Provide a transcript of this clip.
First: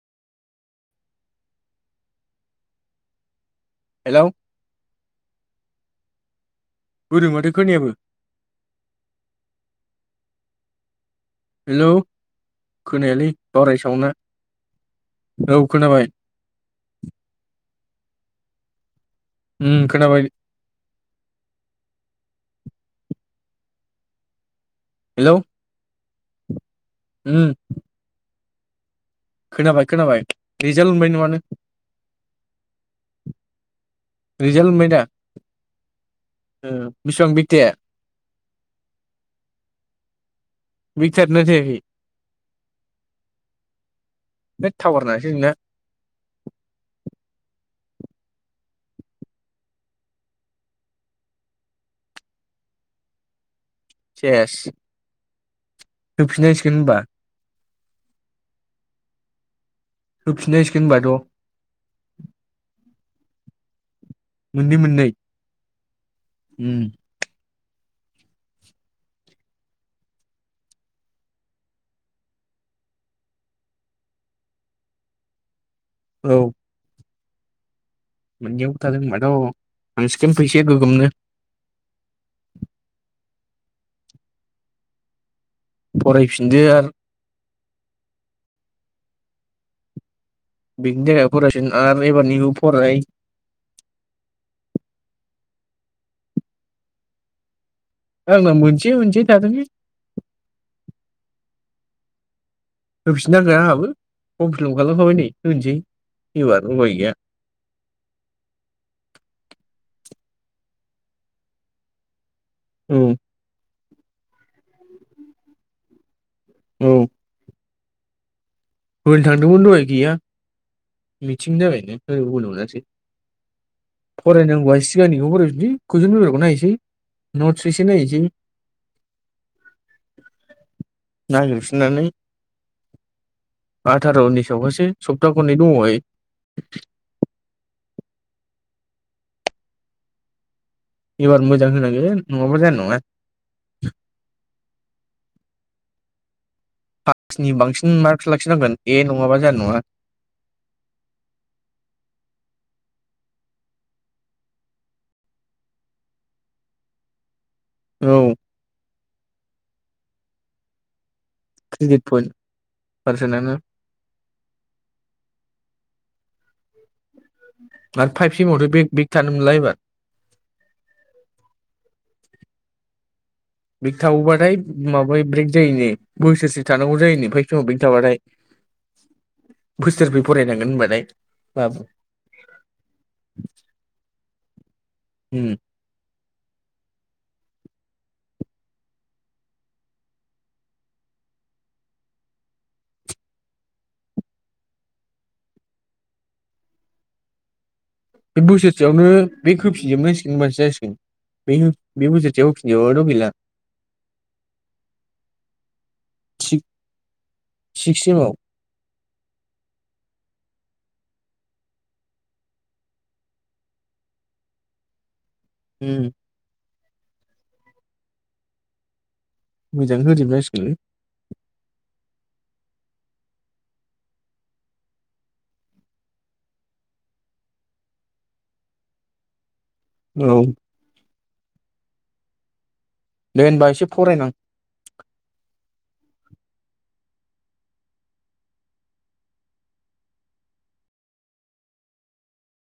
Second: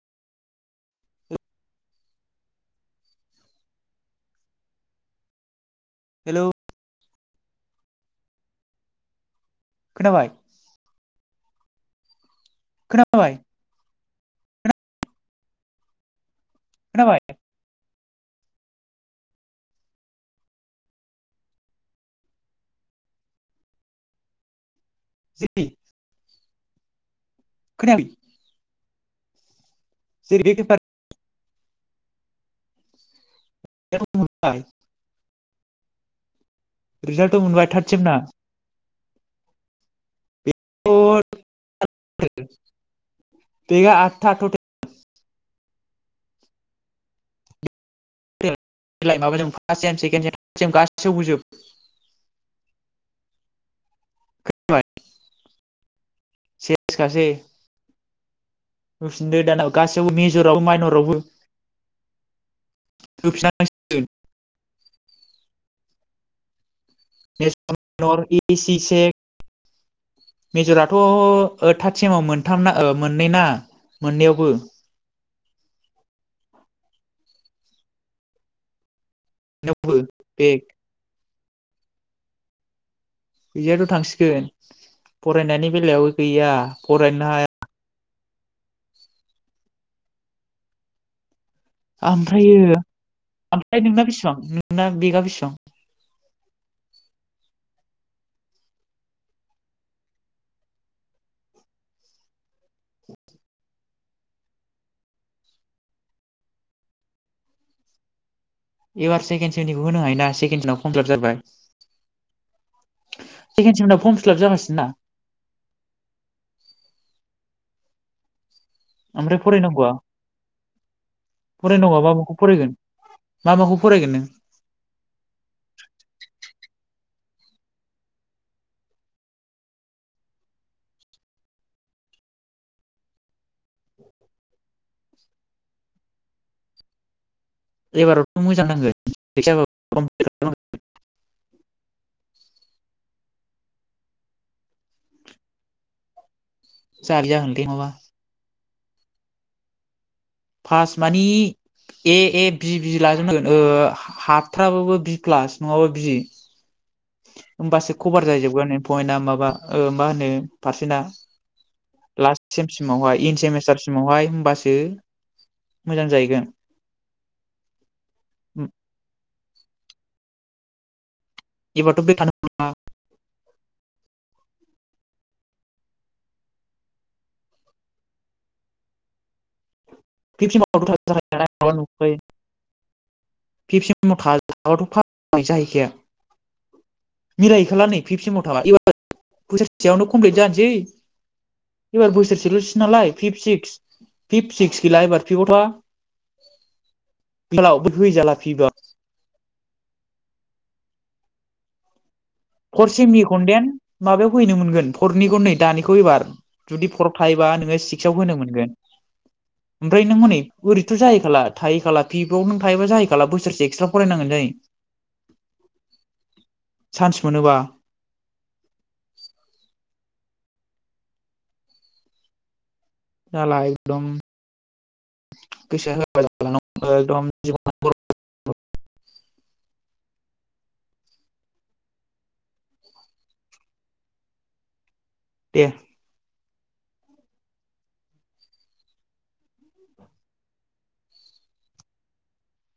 Hello hello बोरो माथो खोनायाबो खोनाबाय? हेलौ खोनायालै खोनाबाय बावराय सावोना औ खोनाबाय। खोनाबाय? उम खोनाबाय। हेलौ [unintelligible] उम खोनायाखै खोनाबाय। खोनाबाय जेरै बे रिजाल्ट मोनबाय नंङा पेपारनि मोनबाय रिजाल्ट मोनबायदा? रिजाल्टथ' मोनबाय थार्ड सेमना बिगथायानो जायाखै [unintelligible] बेकआ आत था होद टटेल [unintelligible] [unintelligible] फार्स्ट सेम सेकेणड सेम गासिबावबो जोब सेस होफिननांसिगोन होनबा? सेसखासै होफिनदो दाना गासैयावबो मेजरावबो होफिननांसिगोन होनबाथ' माइन'रावबो। होफिननांसिगोन मोननै मोननै मेजर इनर इ सि, सेक मेजराथ' ओ थार्द सेमाव मोनथामना ओ मोननै ना मोननैयावबो। औ मोननैयावबो थादों होमबा औ मोननैयावबो थांसिखोन बे फैसाया गोगोमनो। फैसायाथ' थांसिगोन। फरायनायनि बेलायाव गैया फरायफिनदो आरो फरायनोनो हाया। बिनि थाखाय आमफ्रायो आमफ्राय नोंना बिसिबां नोंना बे बेसेबां? ओ आंना मोनसे मोनसे थादों लै। होफिननांगोन आंहाबो फर्म फिलाप खालामखाबाय नै होनोसै एबार उफाय गैया। एबार सेकेण्ड सेमनिखौ होनो हायोना सेकेण्ड सेमाव कमप्लिट जाबाय। औ। सेकेण्ड सेमना फर्म फिलाप जागासिनो ना। औ। होनो ओमफ्राय थांदोंमोन दहाय फरायनांगौआ गैया मिथिंनि फरायनांगौआ मा थाखायनो माखौ होहोबोनो फरायगोन मोनासै मा माखौ फरायगोन नों फरायनांगौआ सिगांनिखौ फरायफिनसै कुइसन पेपारखौ नायनोसै नथ्स एसे नायनोसै नागिरफिननानै। आथार' उन्निस आवखासो सप्ता खनै दंबावखायो। एबाराव खम मोजां नांगोन फैसाखौ फर्म फिलाप खालाम एबार मोजां होनांगोन नङाबा जानाय नङा जालि पासनि जागोनलै नङाबा बांसिन मार्कस लाखिनांगोन। ए नङाबा जानाय नङा। फास मानि ए ए बि बि लाजोबनांगोन ओ हाथ्राबाबो बि प्लास नङाबा बि। होमबासो औ खबार जाहैजोबगोन पइन्टआ माबा ओ मा होनो पारसेन्टआ। क्रेडिट पइन्ट लास्ट सेम सिमावहाय इन पारसेन्टआनो सेमिस्टारसिमावहाय होमबासो मोजां जाहैगोन। आरो फाइभ सेम आवथ' बेक बेक था नो मोनला एबार इबारथ' बेक थानो मोनला। बेक थाबाव बाथाय माबायो ब्रेक जायोनो बोसोरसे थानांगौ जायोनो फाइभ सेमाव बेक थाबाथाय। बोसोरब्रै फिफ्थ फरायनांगोन सेमावथ' होनबाथाय थाजाखाया माबा बाबु। नुखायो फिफ्थ सेमाव उम [unintelligible] जाहैखाया। मिलायहैखाला नै फिफ्थ सेमाव थाबा एबार बोसोरसेयावनो कमप्लिट जानोसै एबार बोसोरसेल' सैनालाय फिफ्थ सिक्स, फिफ्थ सिक्स गौला एबार फिफ्थाव था [unintelligible] बे बोसोरसेयावनो। बेक होफिनजोबनांसिगोन होनबासो जासिगोन बेक हो बे बोसोर फर सेमनिखौनडेन माबायाव होहैनो मोनगोन फरनिखौ नै दानिखौ एबार जुदि फरआव थायोबा नोङो सिक्स सिक्सआव सेमाव होनो मोनगोन ओमफ्राय नों हनै ओरै थ' जाहैखाला थाहैखाला फिफ्थाव नों थायोबा जाहैखाला बोसोरसे एक्सट्रा फरायनांगोन जायो। उम चान्स मोनोबा मोजाङै होजोबनांसिगोनलै। जाला एदम गोसोआ होआबा जाला नङाबा एगदम जिबनाउ बरबाद औ दे होनबा एसे फरायनां। दे